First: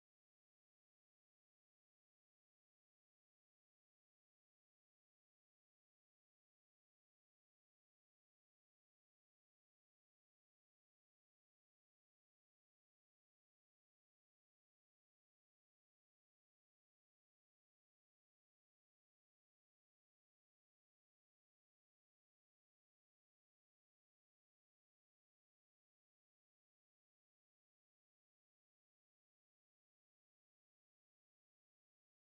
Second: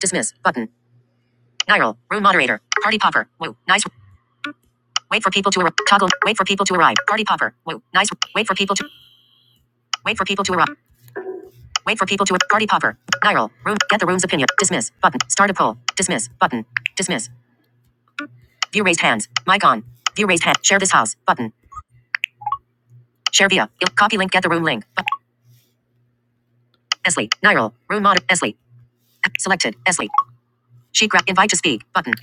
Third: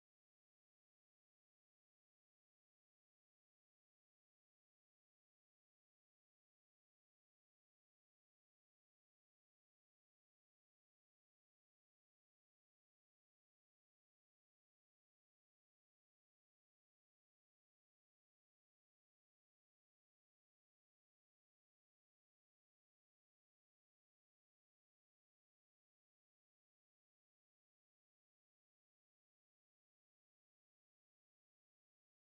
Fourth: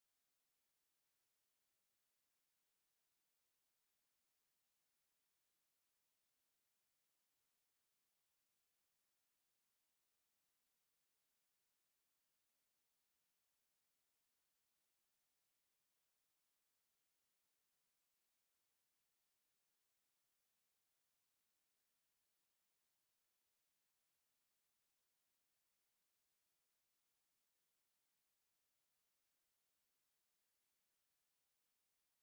Dismiss button. Niral. Room moderator. Party popper. Woo. Nice. Wait for people to arrive. Toggle. Wait for people to arrive. Party popper. Woo. Nice. Wait for people to. Wait for people to arrive. Wait for people to. Party popper. Niral. Room. Get the room's opinion. Dismiss button. Start a poll. Dismiss button. Dismiss. View raised hands. Mic on. View raised hand. Share this house button. Share via. Copy link. Get the room link. But- Esley. Niral. Room mod. Esley. Selected. Esley. She grab. Invite to speak button.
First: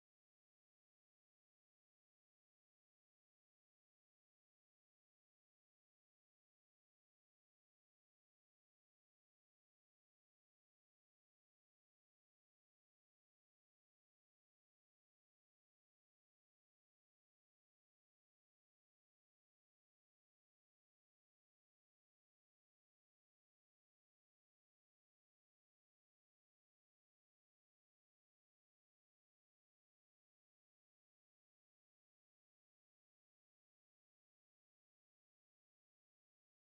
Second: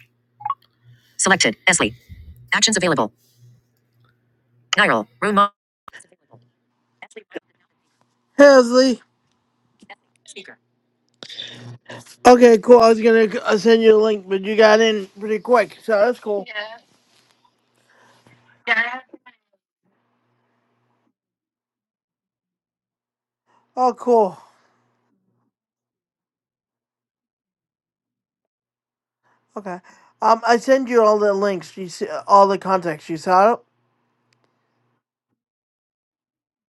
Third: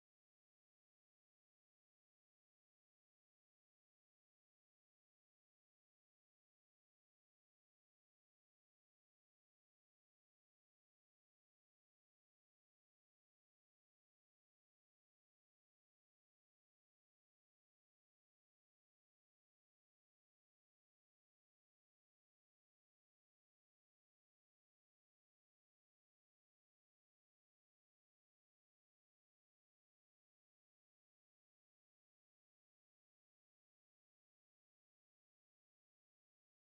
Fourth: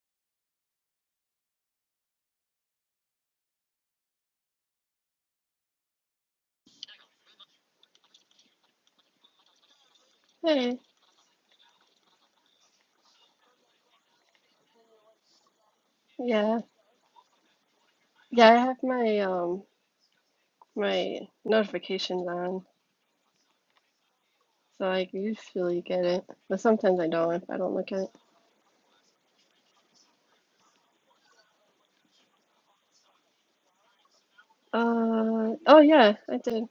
Selected. Esley. Actions available. Niral. Room mod. Hesley. Hey, Okay, cool. I was gonna uh, send you a link, but you got in pretty quick, so that's cool. yeah, Yeah. yeah, I have my um my notifications on, Oh, cool. so I usually get it, but sometimes I don't if I don't look at it. Okay. Um, I send you all the links. You see, all the contacts you saw. it? Uh, oh yeah, I did.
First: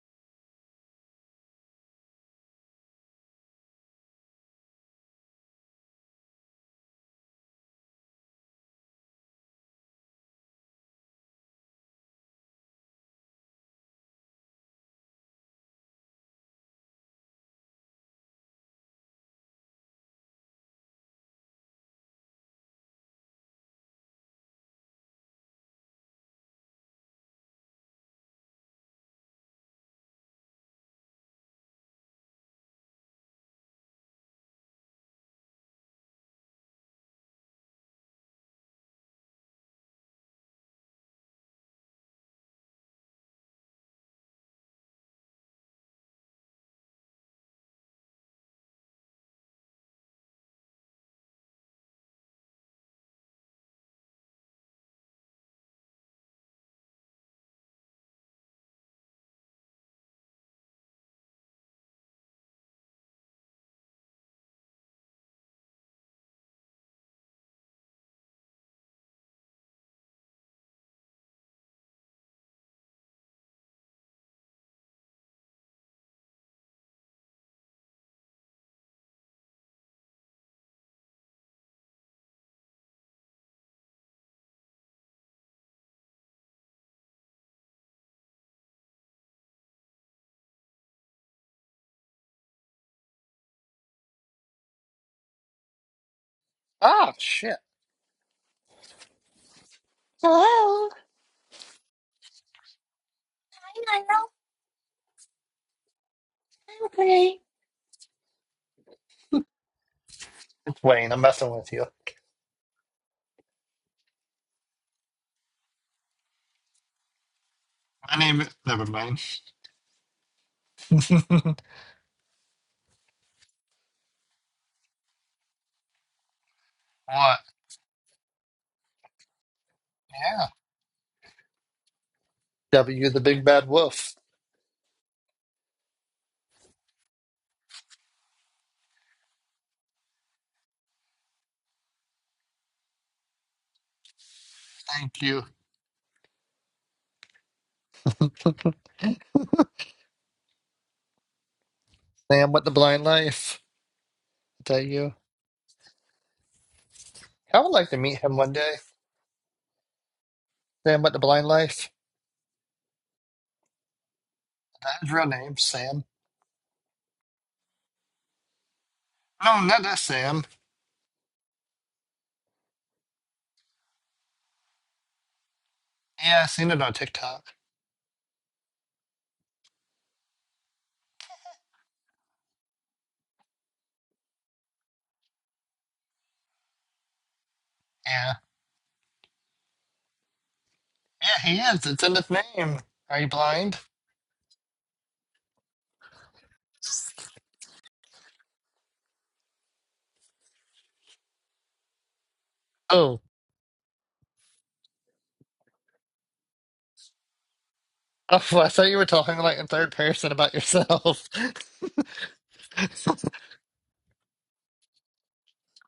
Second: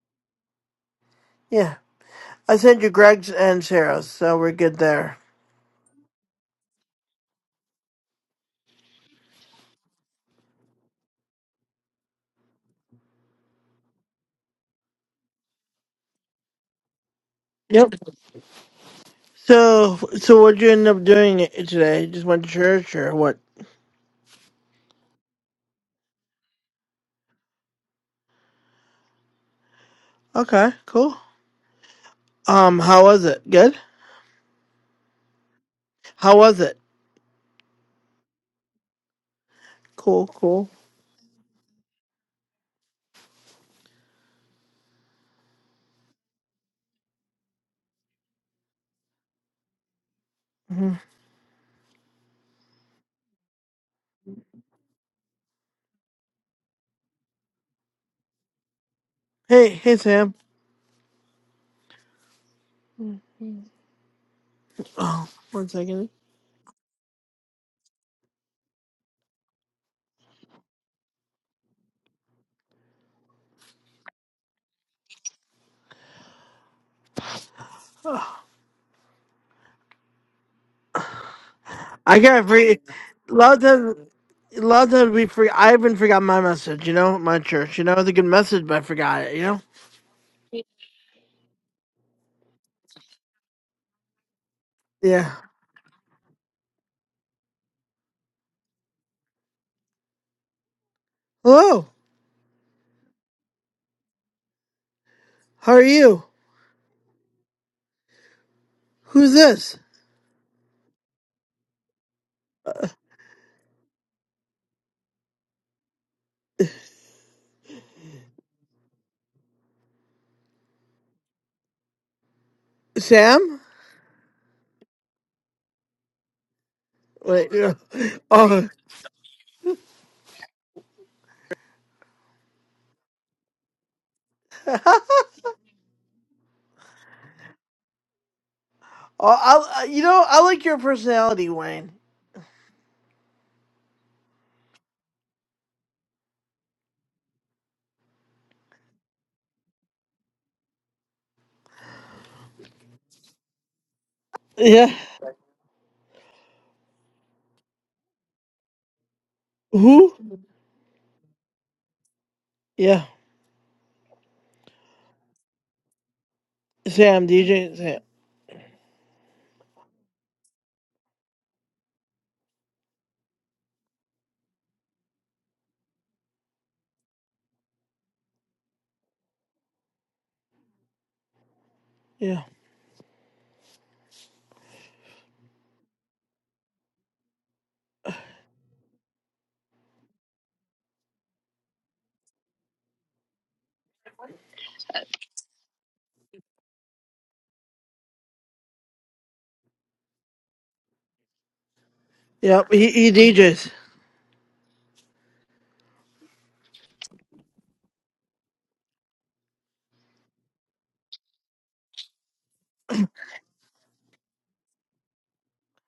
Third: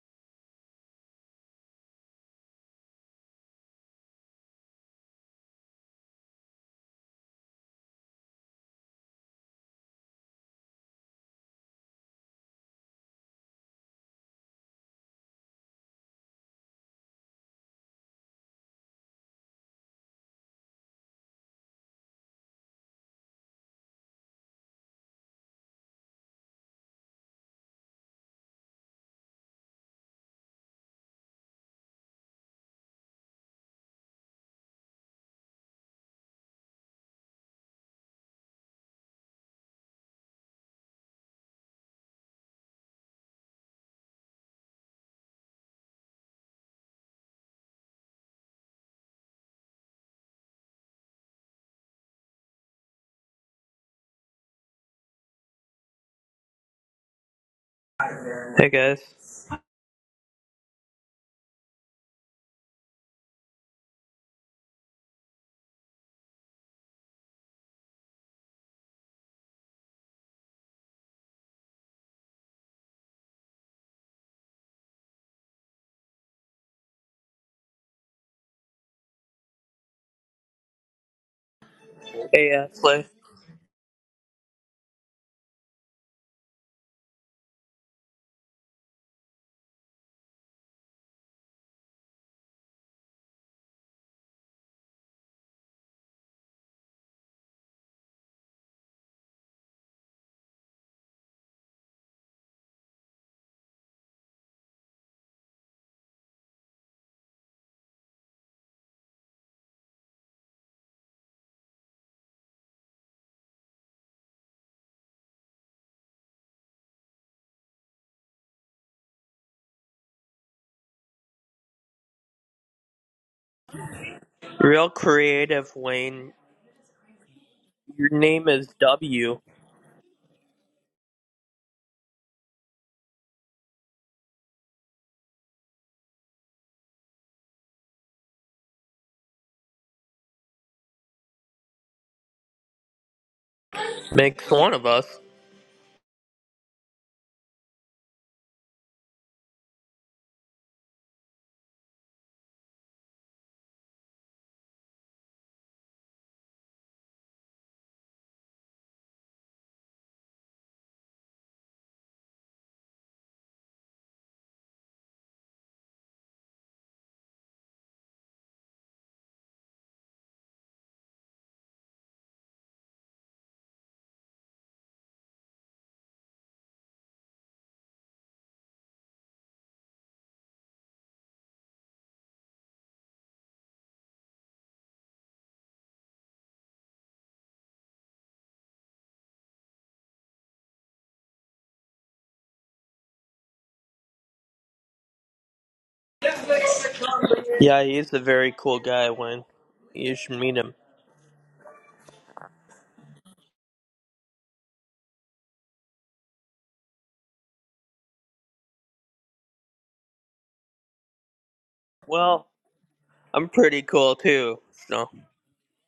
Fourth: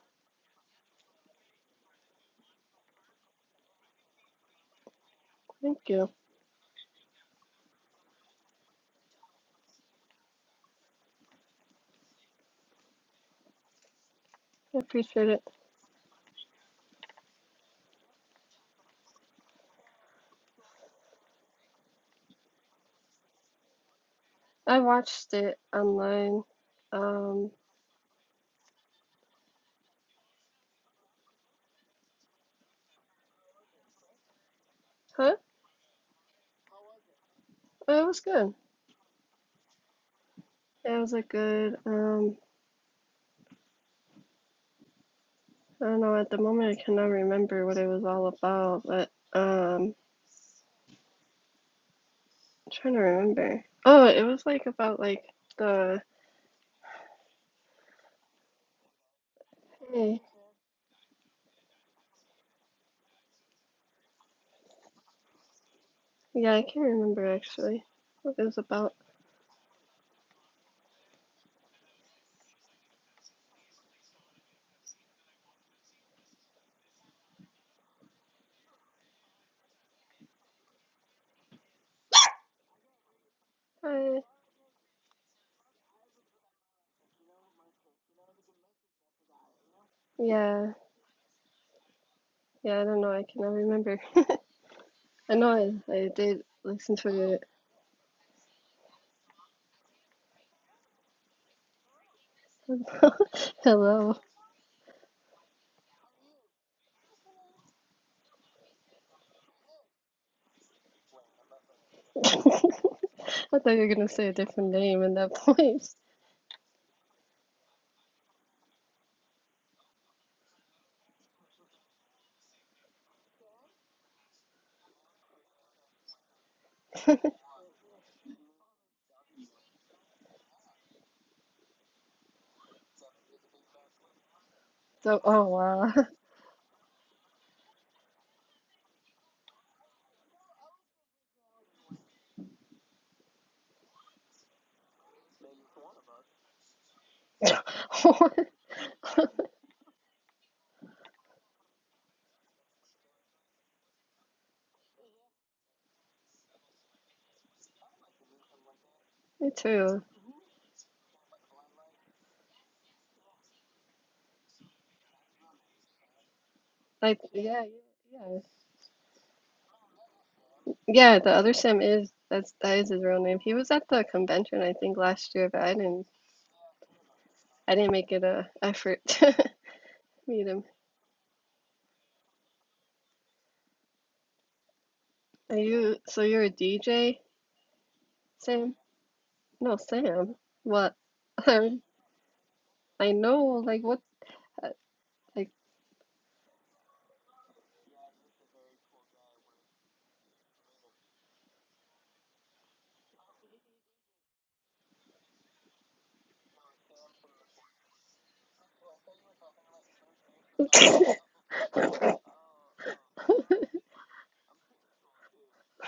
Yeah, I sent you Greg's and Sarah's, so we're good there. Thank you. I appreciate it. Yep. So, so what'd you end up doing i- today? Just went to church or what? I watched it online. Um, Okay, cool. Um, how was it? Good. huh? How was it? Oh, It was good. Cool, cool. It was a good, um, I don't know, at the moment I cannot remember what it was all about, but um, hmm I'm trying to remember. Oh, it was like about like the, Hey guys. Hey, hey, hey, Sam. Oh, one second. Yeah, I can't remember actually what it was about. I got Hey free. Ashley. London, I London, we free. I even forgot my message. You know, my church. You know, it's a good message, but I forgot it. You know. yeah, yeah, I don't know. I cannot remember. Yeah. I know I, I did listen Ah, to it. shit. Hello. Hello. Hi, Hello. Lionel. How are you? Hi, Renee. Who's this? It's Wayne, I'm messing with you. I thought you were gonna say a different name in that place. My name is. Never mind. Sam. Real creative Wayne. What? Wait. yeah. Your Oh. name is Oh. W. Yeah. W, the big bad wolf. So, oh wow. I, uh, you know, I like your personality, Wayne. Makes one of us. Thank you. Sam with the blind life. Is that Yeah. you? I would like to meet him one day. Me too. Who? Sam with the blind life. Yeah. That's his real name, Sam. Like Sam. yeah, yeah, DJ. Sam. yeah. No, not that Sam. Yeah, the other Sam is that's that is his real name. He was at the convention I think last year, but I didn't Yeah, i seen it on TikTok. I didn't make it a effort to meet him. Yeah. Are you so you're a DJ? Yeah. Sam, no, Sam, what? Yeah, he Um, is. It's in his name. I Are you know, blind? like, what? uh, Like, Yeah, he's a very cool guy, Wayne. You should meet him. Yep. He, he Oh. DJs. Oh, I thought you were talking like in third person about oh yourself. Well, I'm pretty cool too. So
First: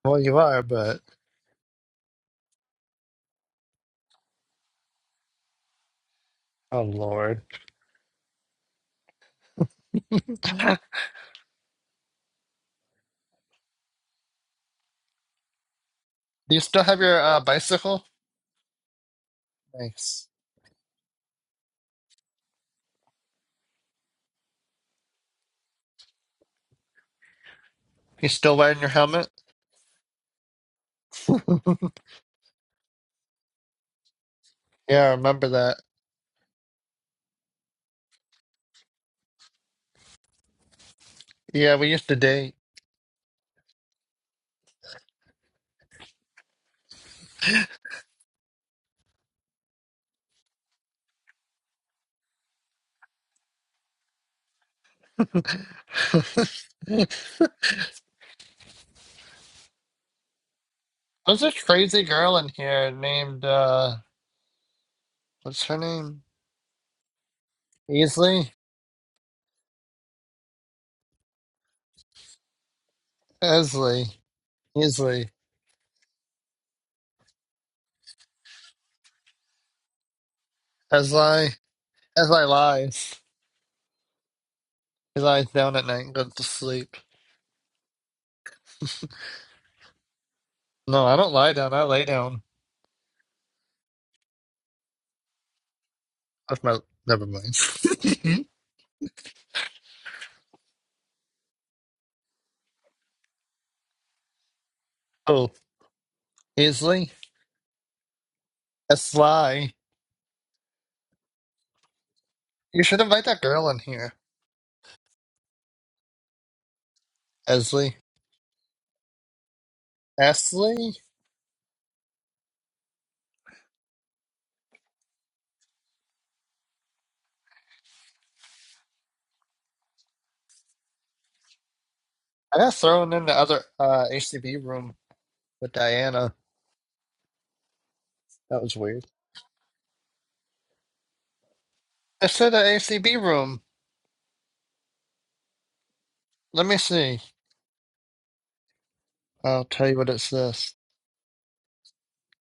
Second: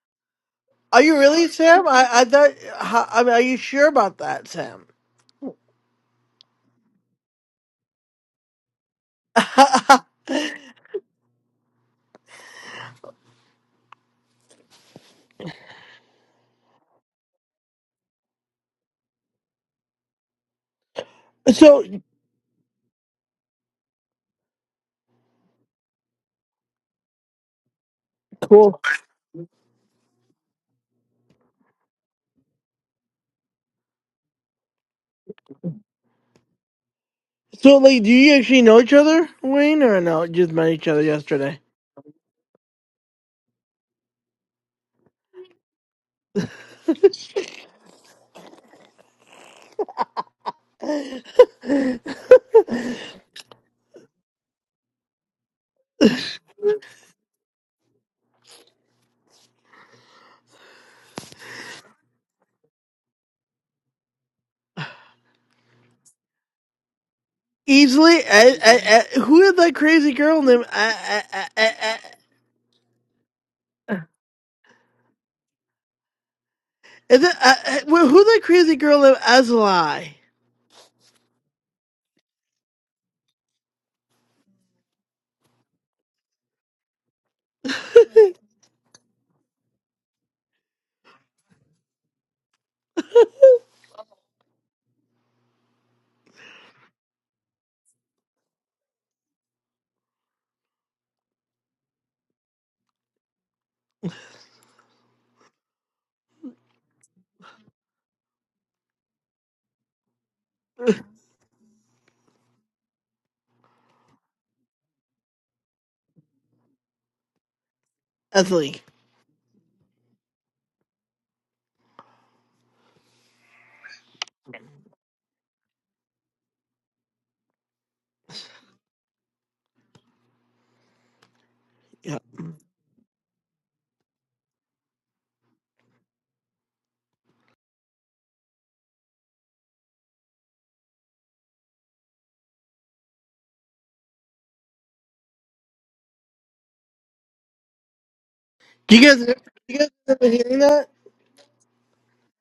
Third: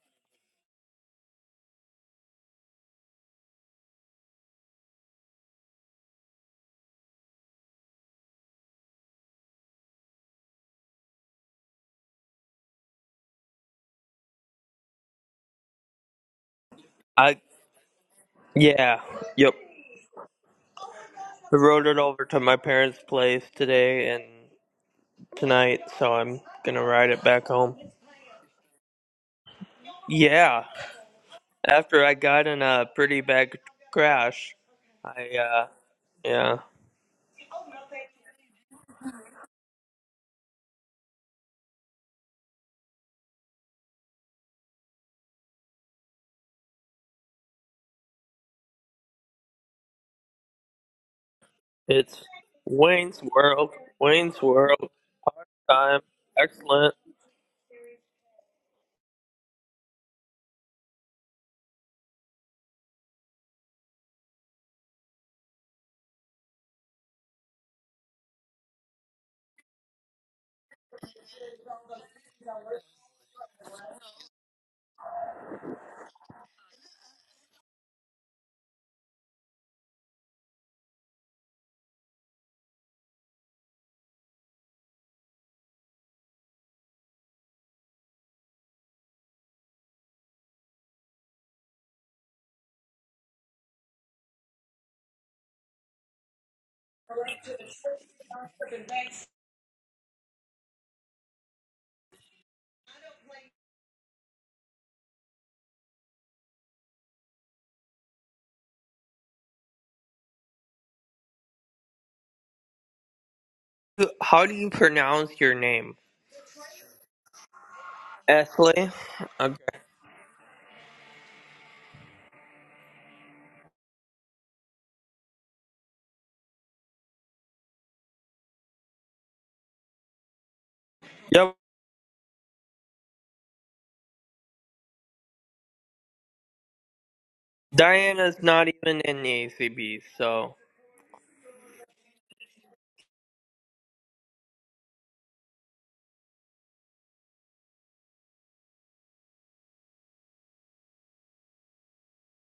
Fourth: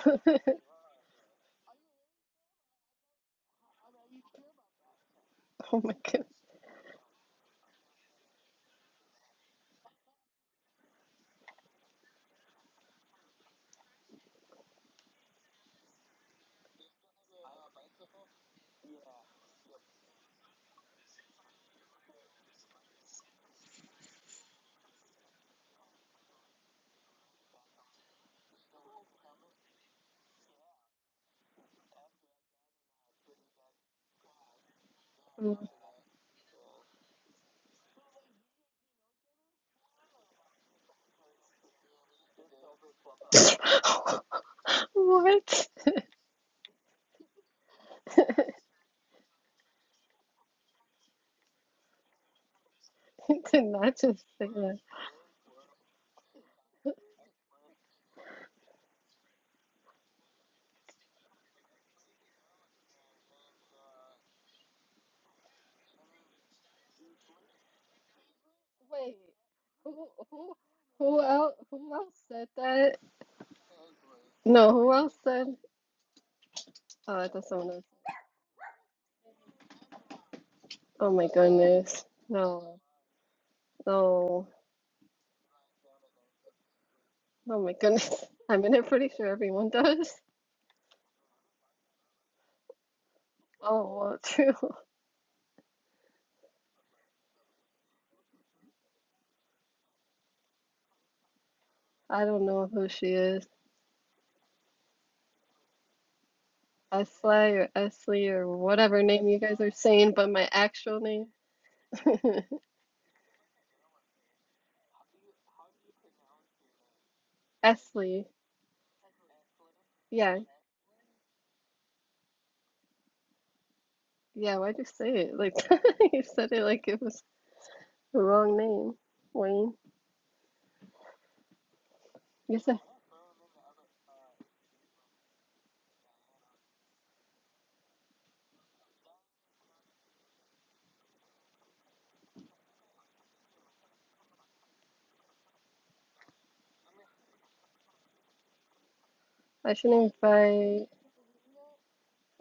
Well, you are, but Are you really Sam? I I thought. how- I mean, are you sure about that, Sam? my God. oh lord, do you still have your uh, I bicycle? yeah. Yep. Nice. I so rode it over to my parents' place today and tonight, so I'm gonna ride it back home. You still cool. wearing your helmet? Yeah. yeah, After I got in a pretty bad crash, I I remember uh that. yeah. So, like, do you actually know each other, Wayne, or no? Just met each other yesterday. Yeah, we used to date. What? It's Wayne's I did World. not just Wayne's say that. World time. Excellent. There's this crazy girl in here named uh, what's her name? Easily, Easley, I, I, Wait, I, who is that who, crazy girl who, named? who I, I, else, I, who I, else said that? Esley, No, who else Easley, said? Oh, is I it? thought I, someone I, else. wh- who's that crazy girl named Asli? Oh my Esley, goodness. Esley No, lies. no, He lies down at night and goes to sleep. oh my goodness. I mean, I'm pretty sure everyone does. No, I don't lie down. I lay down. Oh, well, true. That's my. Never mind. I don't know who she is. oh, Easley, Esley or Esley or whatever name you guys are Esley. saying, but my actual name, You should invite that girl in here. How do you pronounce your name? Esley. Esley. Asli. Esley? Okay. Yeah, Esley? yeah. Why'd you say it like you said it like it was the wrong name, Wayne? Yep. Yeah. I Yes, got I, thrown in the other uh, ACB room with Diana. Diana's That not was even weird. in the ACB, so. I said the ACB room. Let me see. Do you guys, do I'll I you tell guys should you what it ever hearing says. invite. that?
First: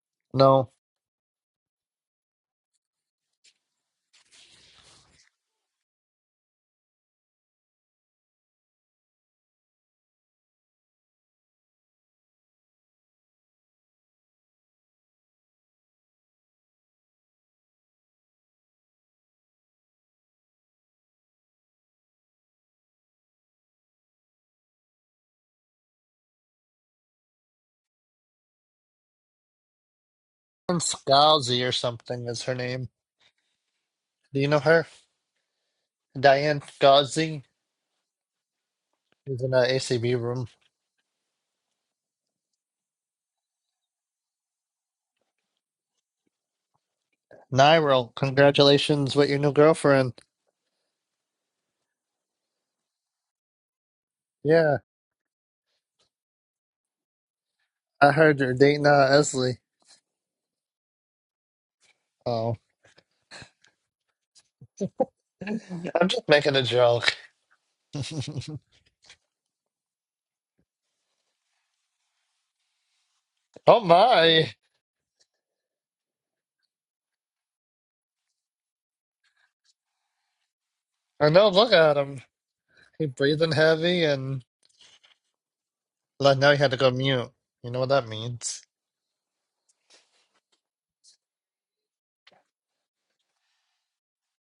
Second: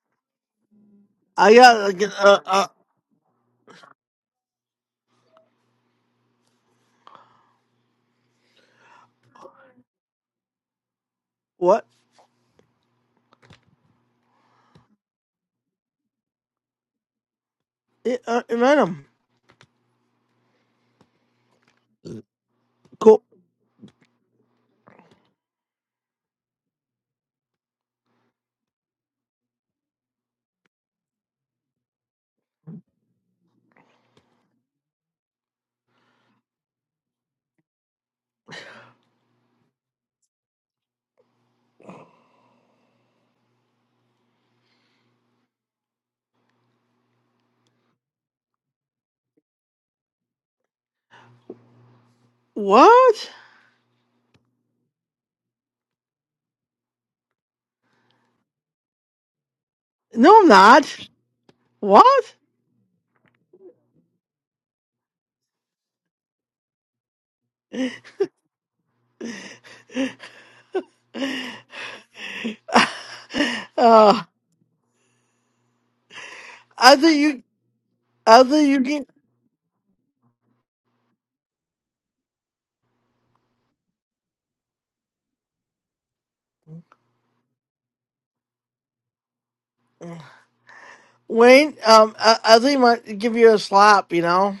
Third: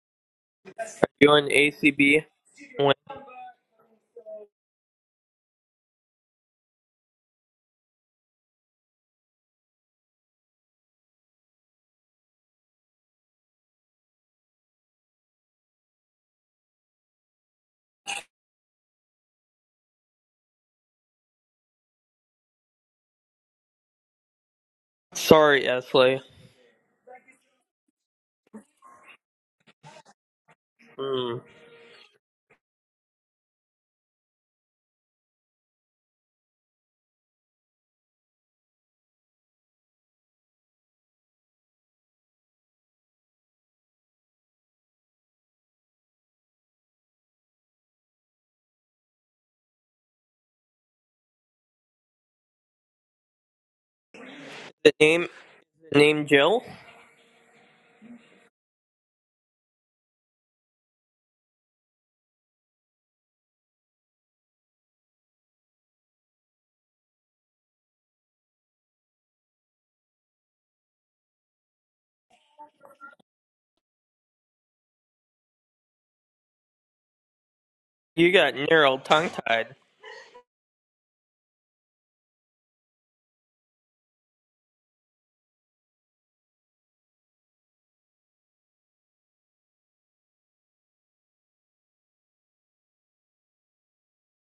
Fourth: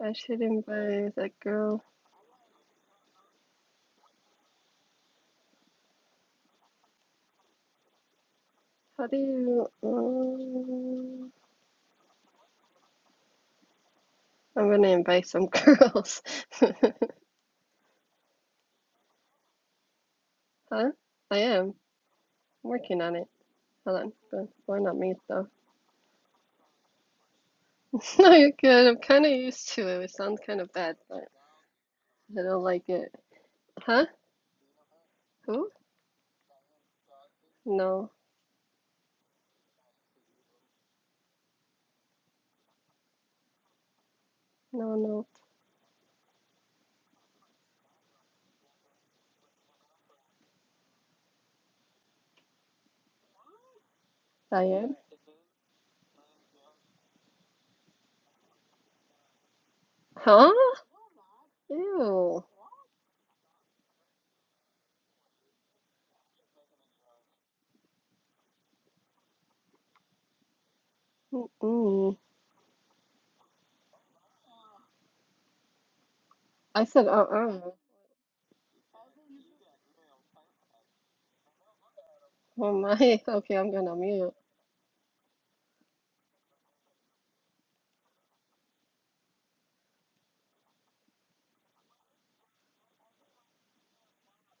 I should No. Are invite you that in I got girl. like, ACB? uh, uh, Wayne? How do you? Um, what? I'm gonna invite some girls. I, uh, I met him. Huh? I am. I'm working on Cool. it. Hold on. But why not me though? Sorry, Esley. No, you're good. I'm kind of used to it. It sounds kind of Diane bad, but. Hmm. Scalzi or something I is her don't like name. it. Huh? Do you know her? Who? Diane Scalzi No. is in the ACB room. No, no. Nyril, congratulations with your new girlfriend. What? Yeah, The Diane? name, the name Jill? I heard you're dating uh, Esley. No, I'm Huh? not. What? Ew. Oh, I'm just making a joke. Mm-mm. Oh uh, my. I I said think you. uh-uh. You I got think Nero you. tongue tied. I know, look at him. Oh He my. breathing Okay, I'm gonna heavy mute. and Like now you had to go mute. You know what that means? Wayne, um, I, I think he might give you a slap. You know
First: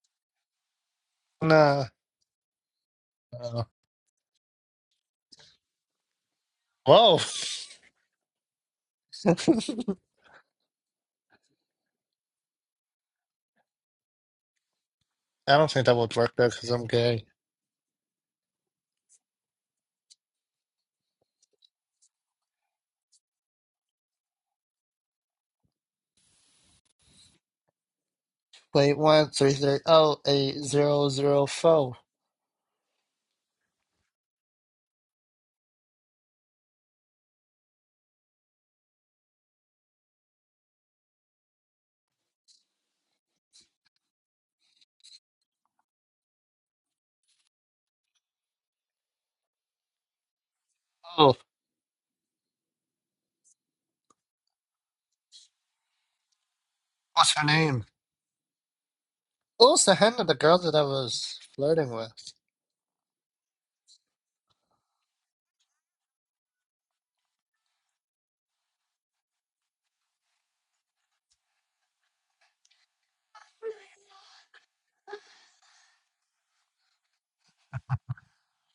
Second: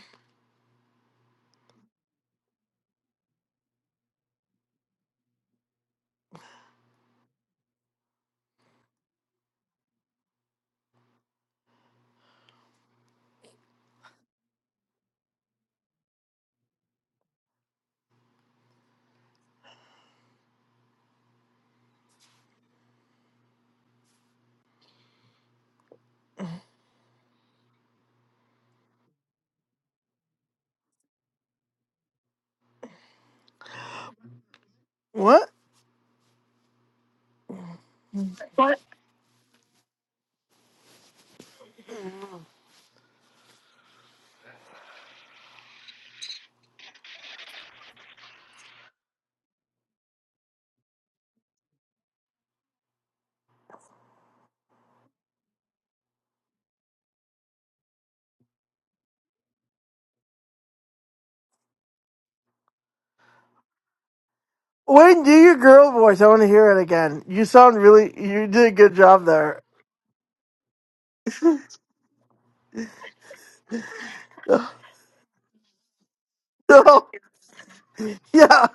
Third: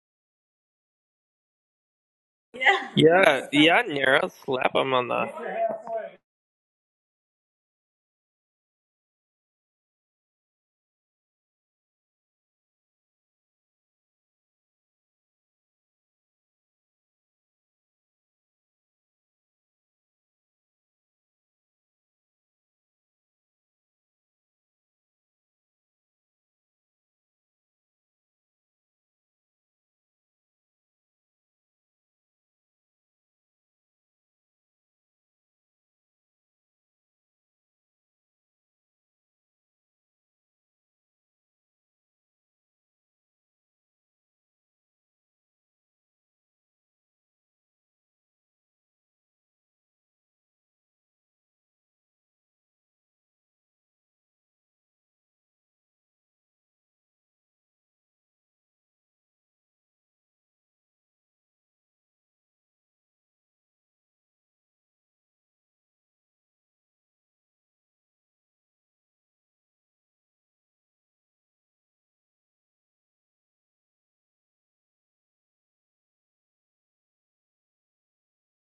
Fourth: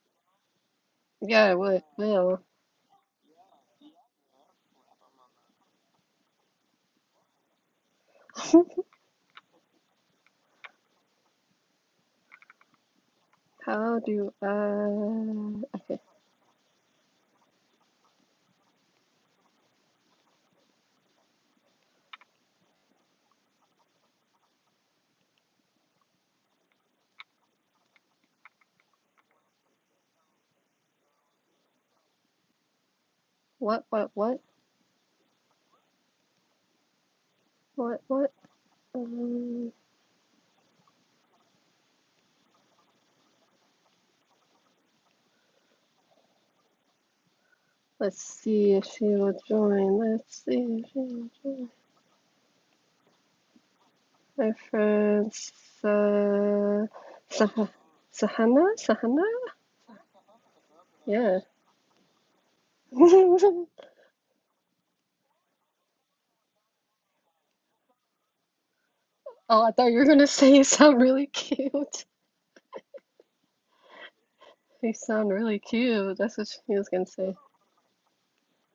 Yeah, I would. Nah. Will. Yeah, yeah, Uh, Yeah. Nero. Slap him on the whoa. How do I don't I... think that would work though, because I'm gay. Wait, one three three oh eight zero zero four. What, what, what? what? What, what? Um, let's see if she will join. Let's see if she will Oh, join. My friend, uh, what's Sah her name? Sahana? Sahana? What was the hand of the girl that I Yeah. was flirting with? Wayne, do your girl voice. I want to hear it again. You sound really. You did a good job Oh, there. I thought you were gonna say you sound really cute. You sound really cute. That's what she was No, gonna say. yeah,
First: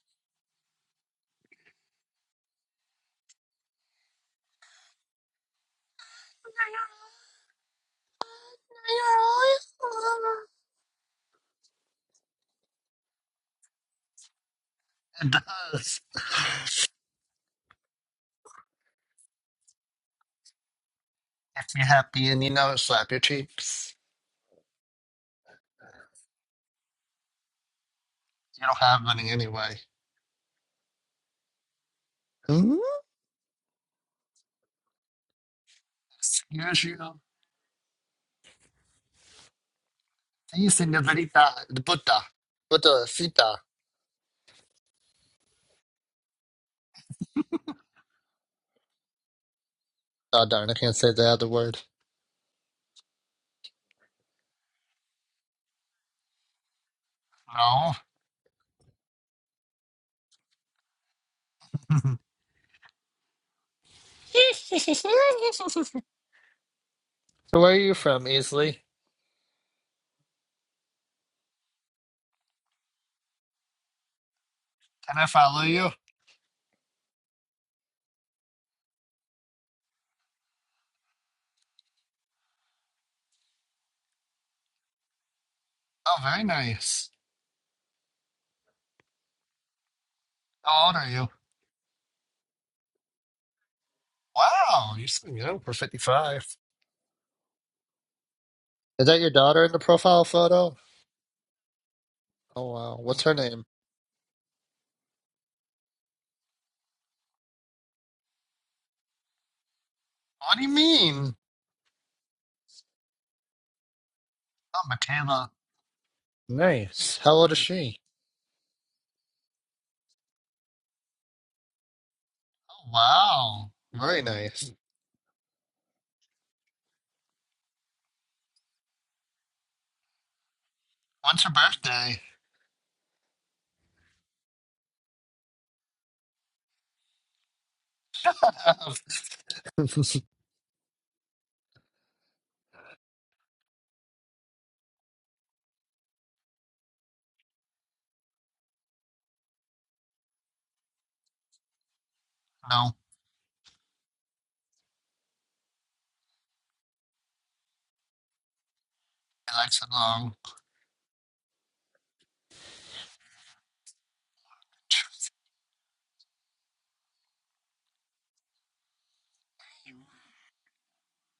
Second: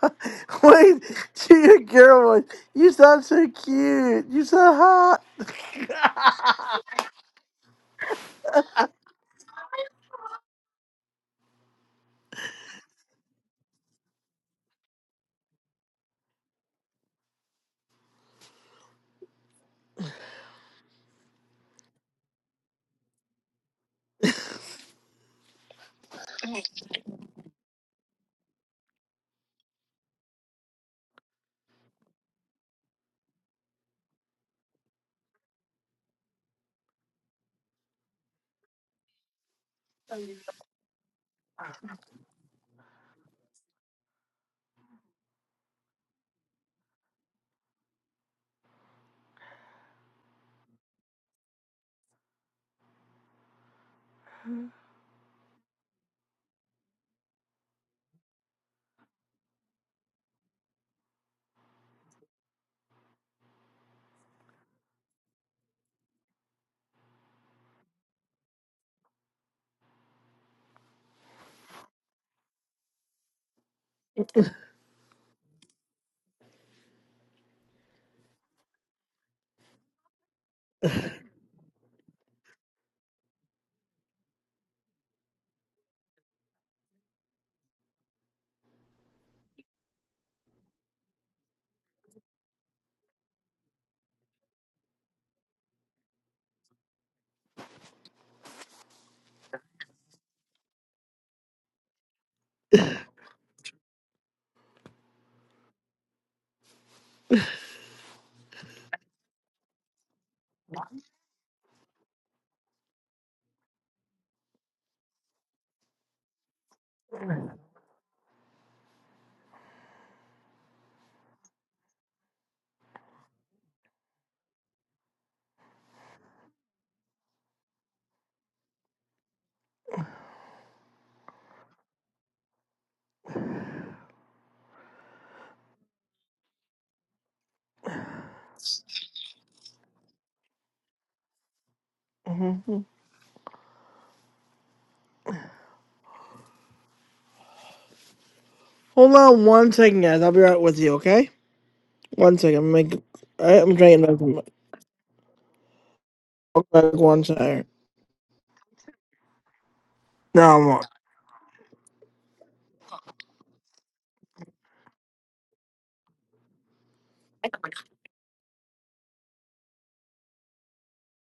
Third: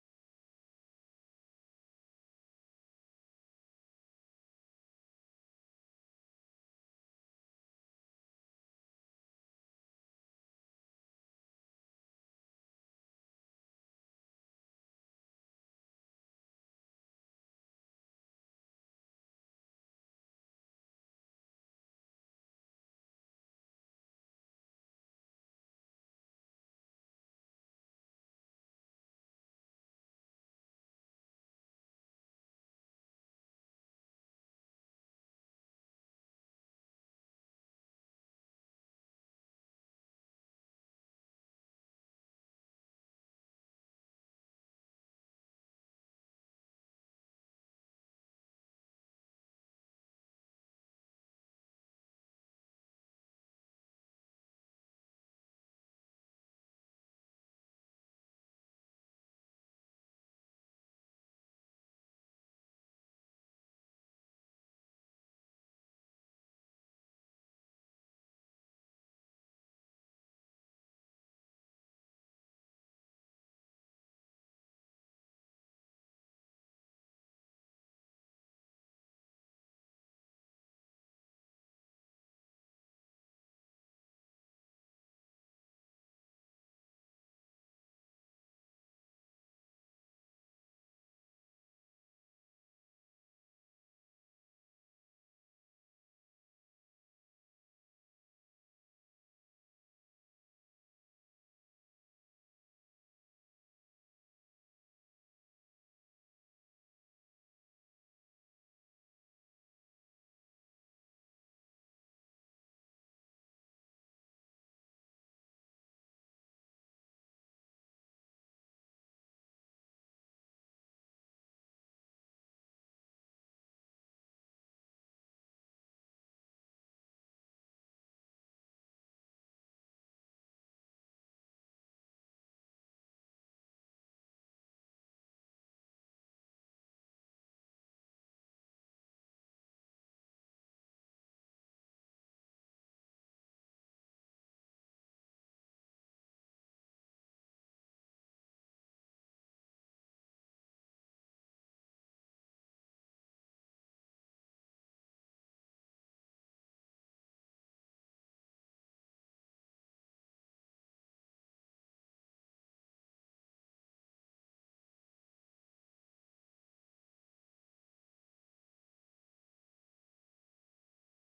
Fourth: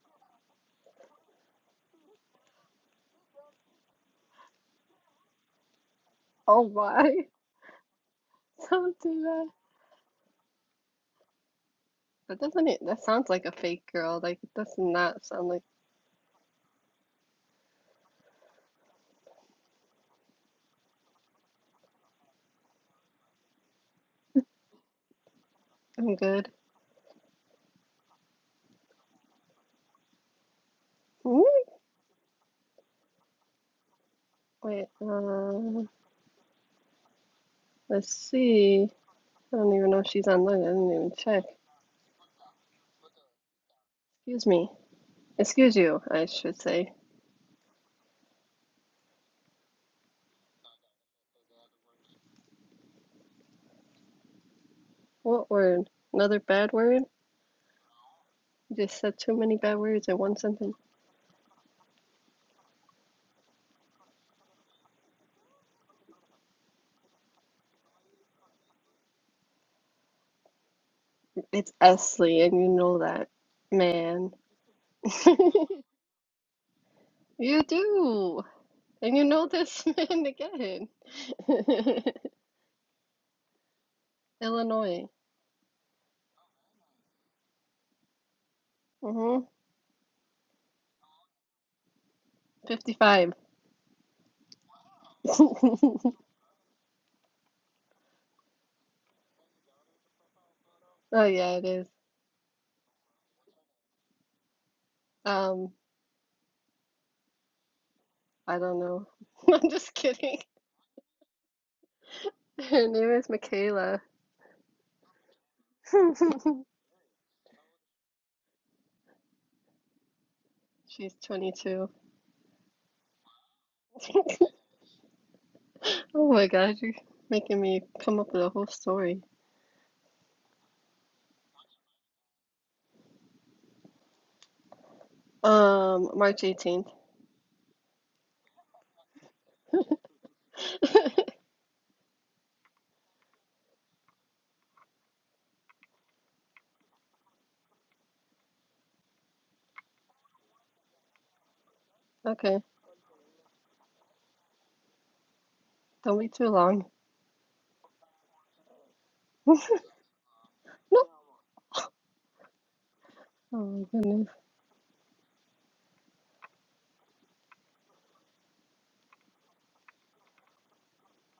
Wayne, do your girl voice. You sound so cute. You so hot. Oh my. Don't You're do that. always That doesn't it that sounds like a fake girl. Like it does not It sound like does. If you're happy and you know it, slap your cheeks. I'm good. You don't have money anyway. Mm. Hmm? Wait, um Excuse you. let's see. I don't even know if she's online. I Sí, didn't even check. señorita. The Buddha. Buddha, Sita. Excuse me. Excuse you, I should say. Oh, darn, I can't say the other word. What word? Another bad word? No. You just said too many bad words in one sentence. So where are you from, Easley? It's Esley and you know that. Man. Can I follow you? You do. And you know this man again. Illinois. Oh, very nice. hmm How old are you? 55. Wow, you seem young for 55. Is that your daughter in the profile photo? Oh yeah, it is. Oh wow. What's her name? Um, I don't know. I'm just kidding. What do you mean? Her name is Michaela. Oh, Michaela. Nice. How old is she? She's 22. Oh, wow. Very nice. Oh my gosh, you're making me come up with a whole story. When's her birthday? Um, March 18th. no, he Hold on one second, guys. I'll be right with you. Okay, one second. Okay, I'm making. I- I'm drinking. Back from don't be too long. back one second. likes it long. No, I'm not. No. Oh my goodness.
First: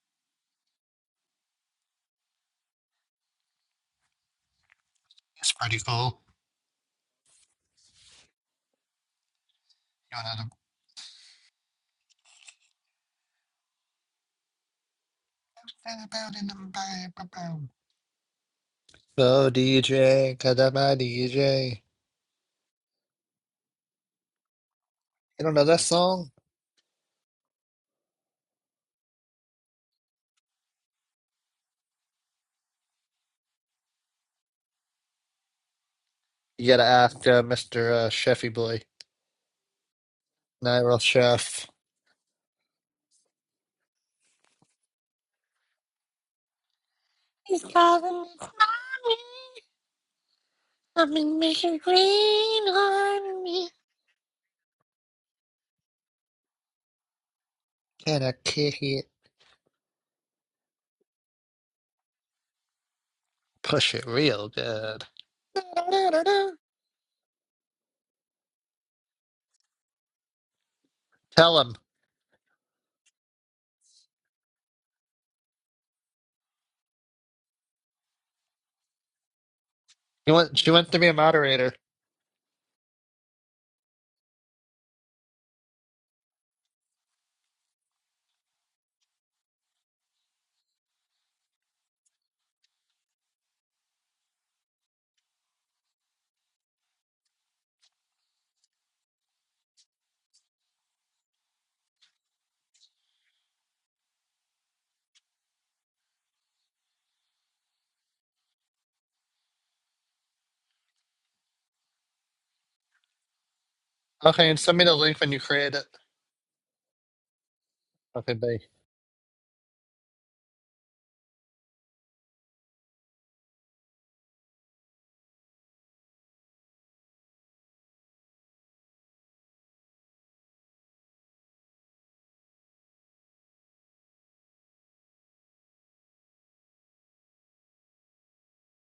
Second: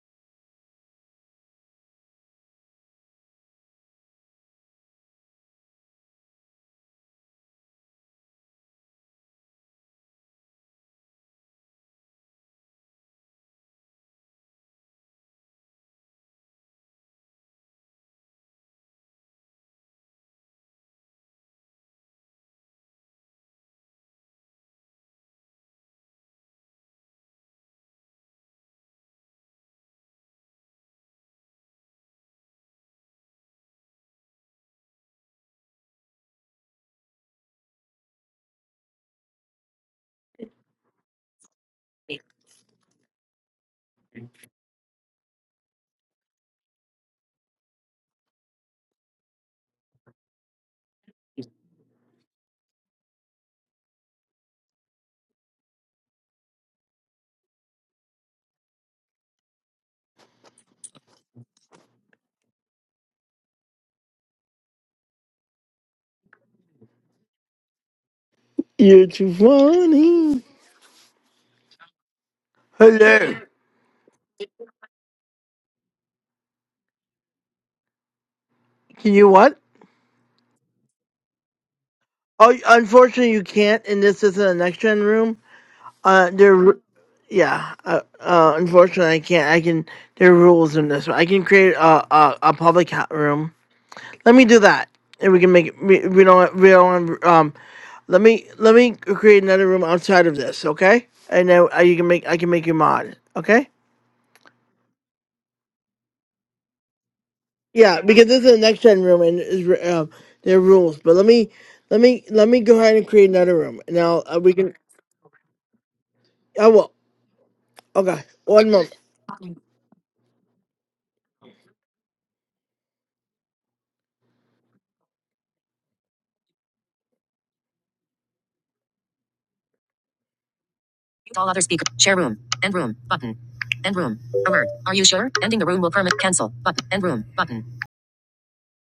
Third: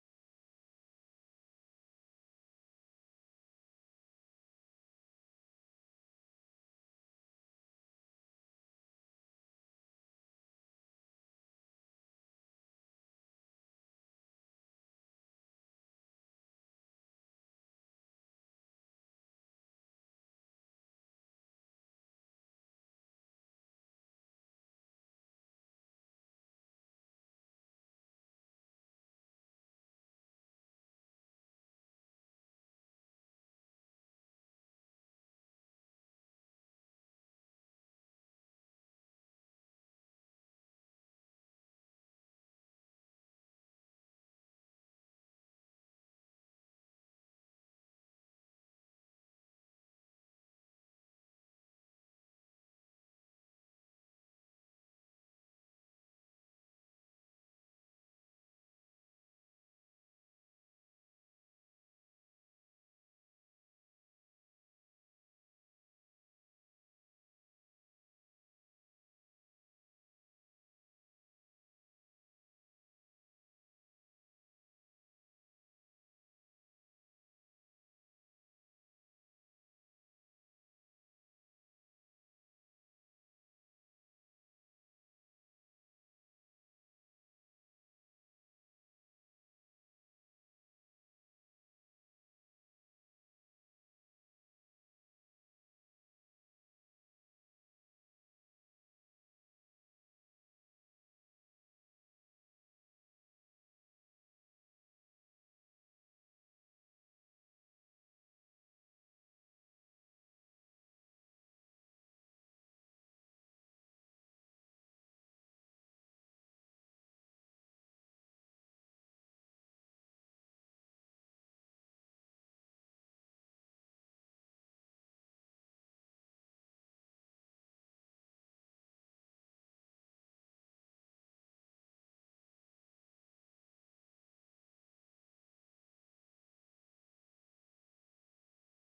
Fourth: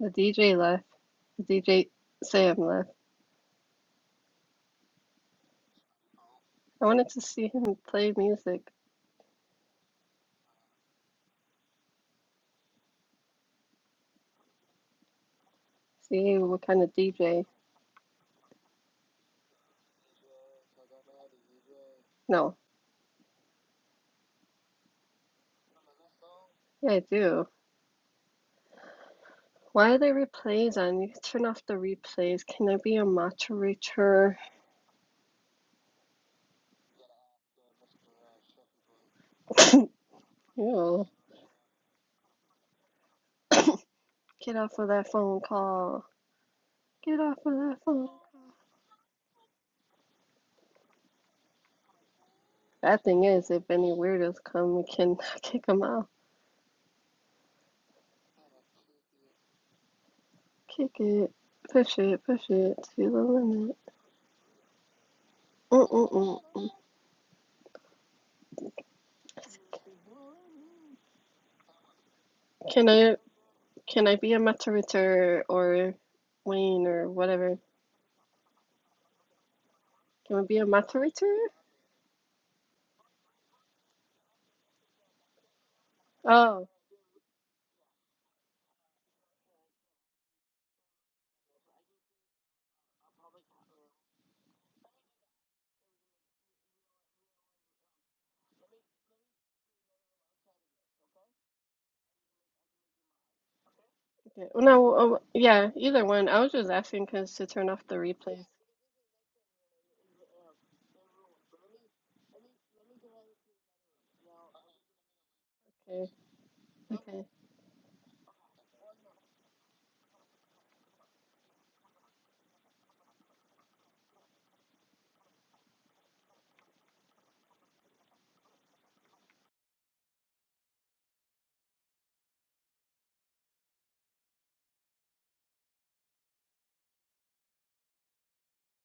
The DJ left. The DJ Sam left. It's pretty cool. I wanted to see him play music, You see what kind of DJ. wanna- So DJ, Kadama DJ. No, You don't know that song? yeah, I do. Why are there replays on? You can turn off the replays. Can I be a moderator? You gotta ask uh, Mr. Uh, Chefy Boy, Nigel Ew. Chef. Get off of that phone call. Get off of He's that phone. calling me mommy. I'm in Mission Green Bad thing on is, if me. any weirdos come, we can kick them out. Can I kick it? Kick it. Push it. Push it to the limit. Push it real good. Mm-mm-mm. Da-da-da-da-da. You're too funny. Tell him. Can I Hello. can I be a moderator or Wayne or whatever? Can you what? You Can I be want? a She wants to be a moderator? moderator. Oh, unfortunately, you can't, and this isn't a next gen room. Uh, Oh, there, yeah. Uh, uh, unfortunately, I can't. I can. There are rules in this. one. I can create a a, a public ha- room. Let me do that, and we can make it. We, we don't. We don't. Um, let me let me create another room outside of this, okay? And then uh, you can make. I can make you mod, okay? Yeah. No, oh, yeah, either one. I was just asking because to turn off the Yeah, because this replays. is a next gen room, and is re- um, there are rules. But let me let me let me go ahead and create another room. Now uh, Okay, we and can. send me the link when you create it. Okay. I will. Okay. Okay. Okay, bye. One moment. all other speaker. Share room. End room. Button. End room. Alert. Are you sure? Ending the room will permit. Cancel. Button. End room. Button.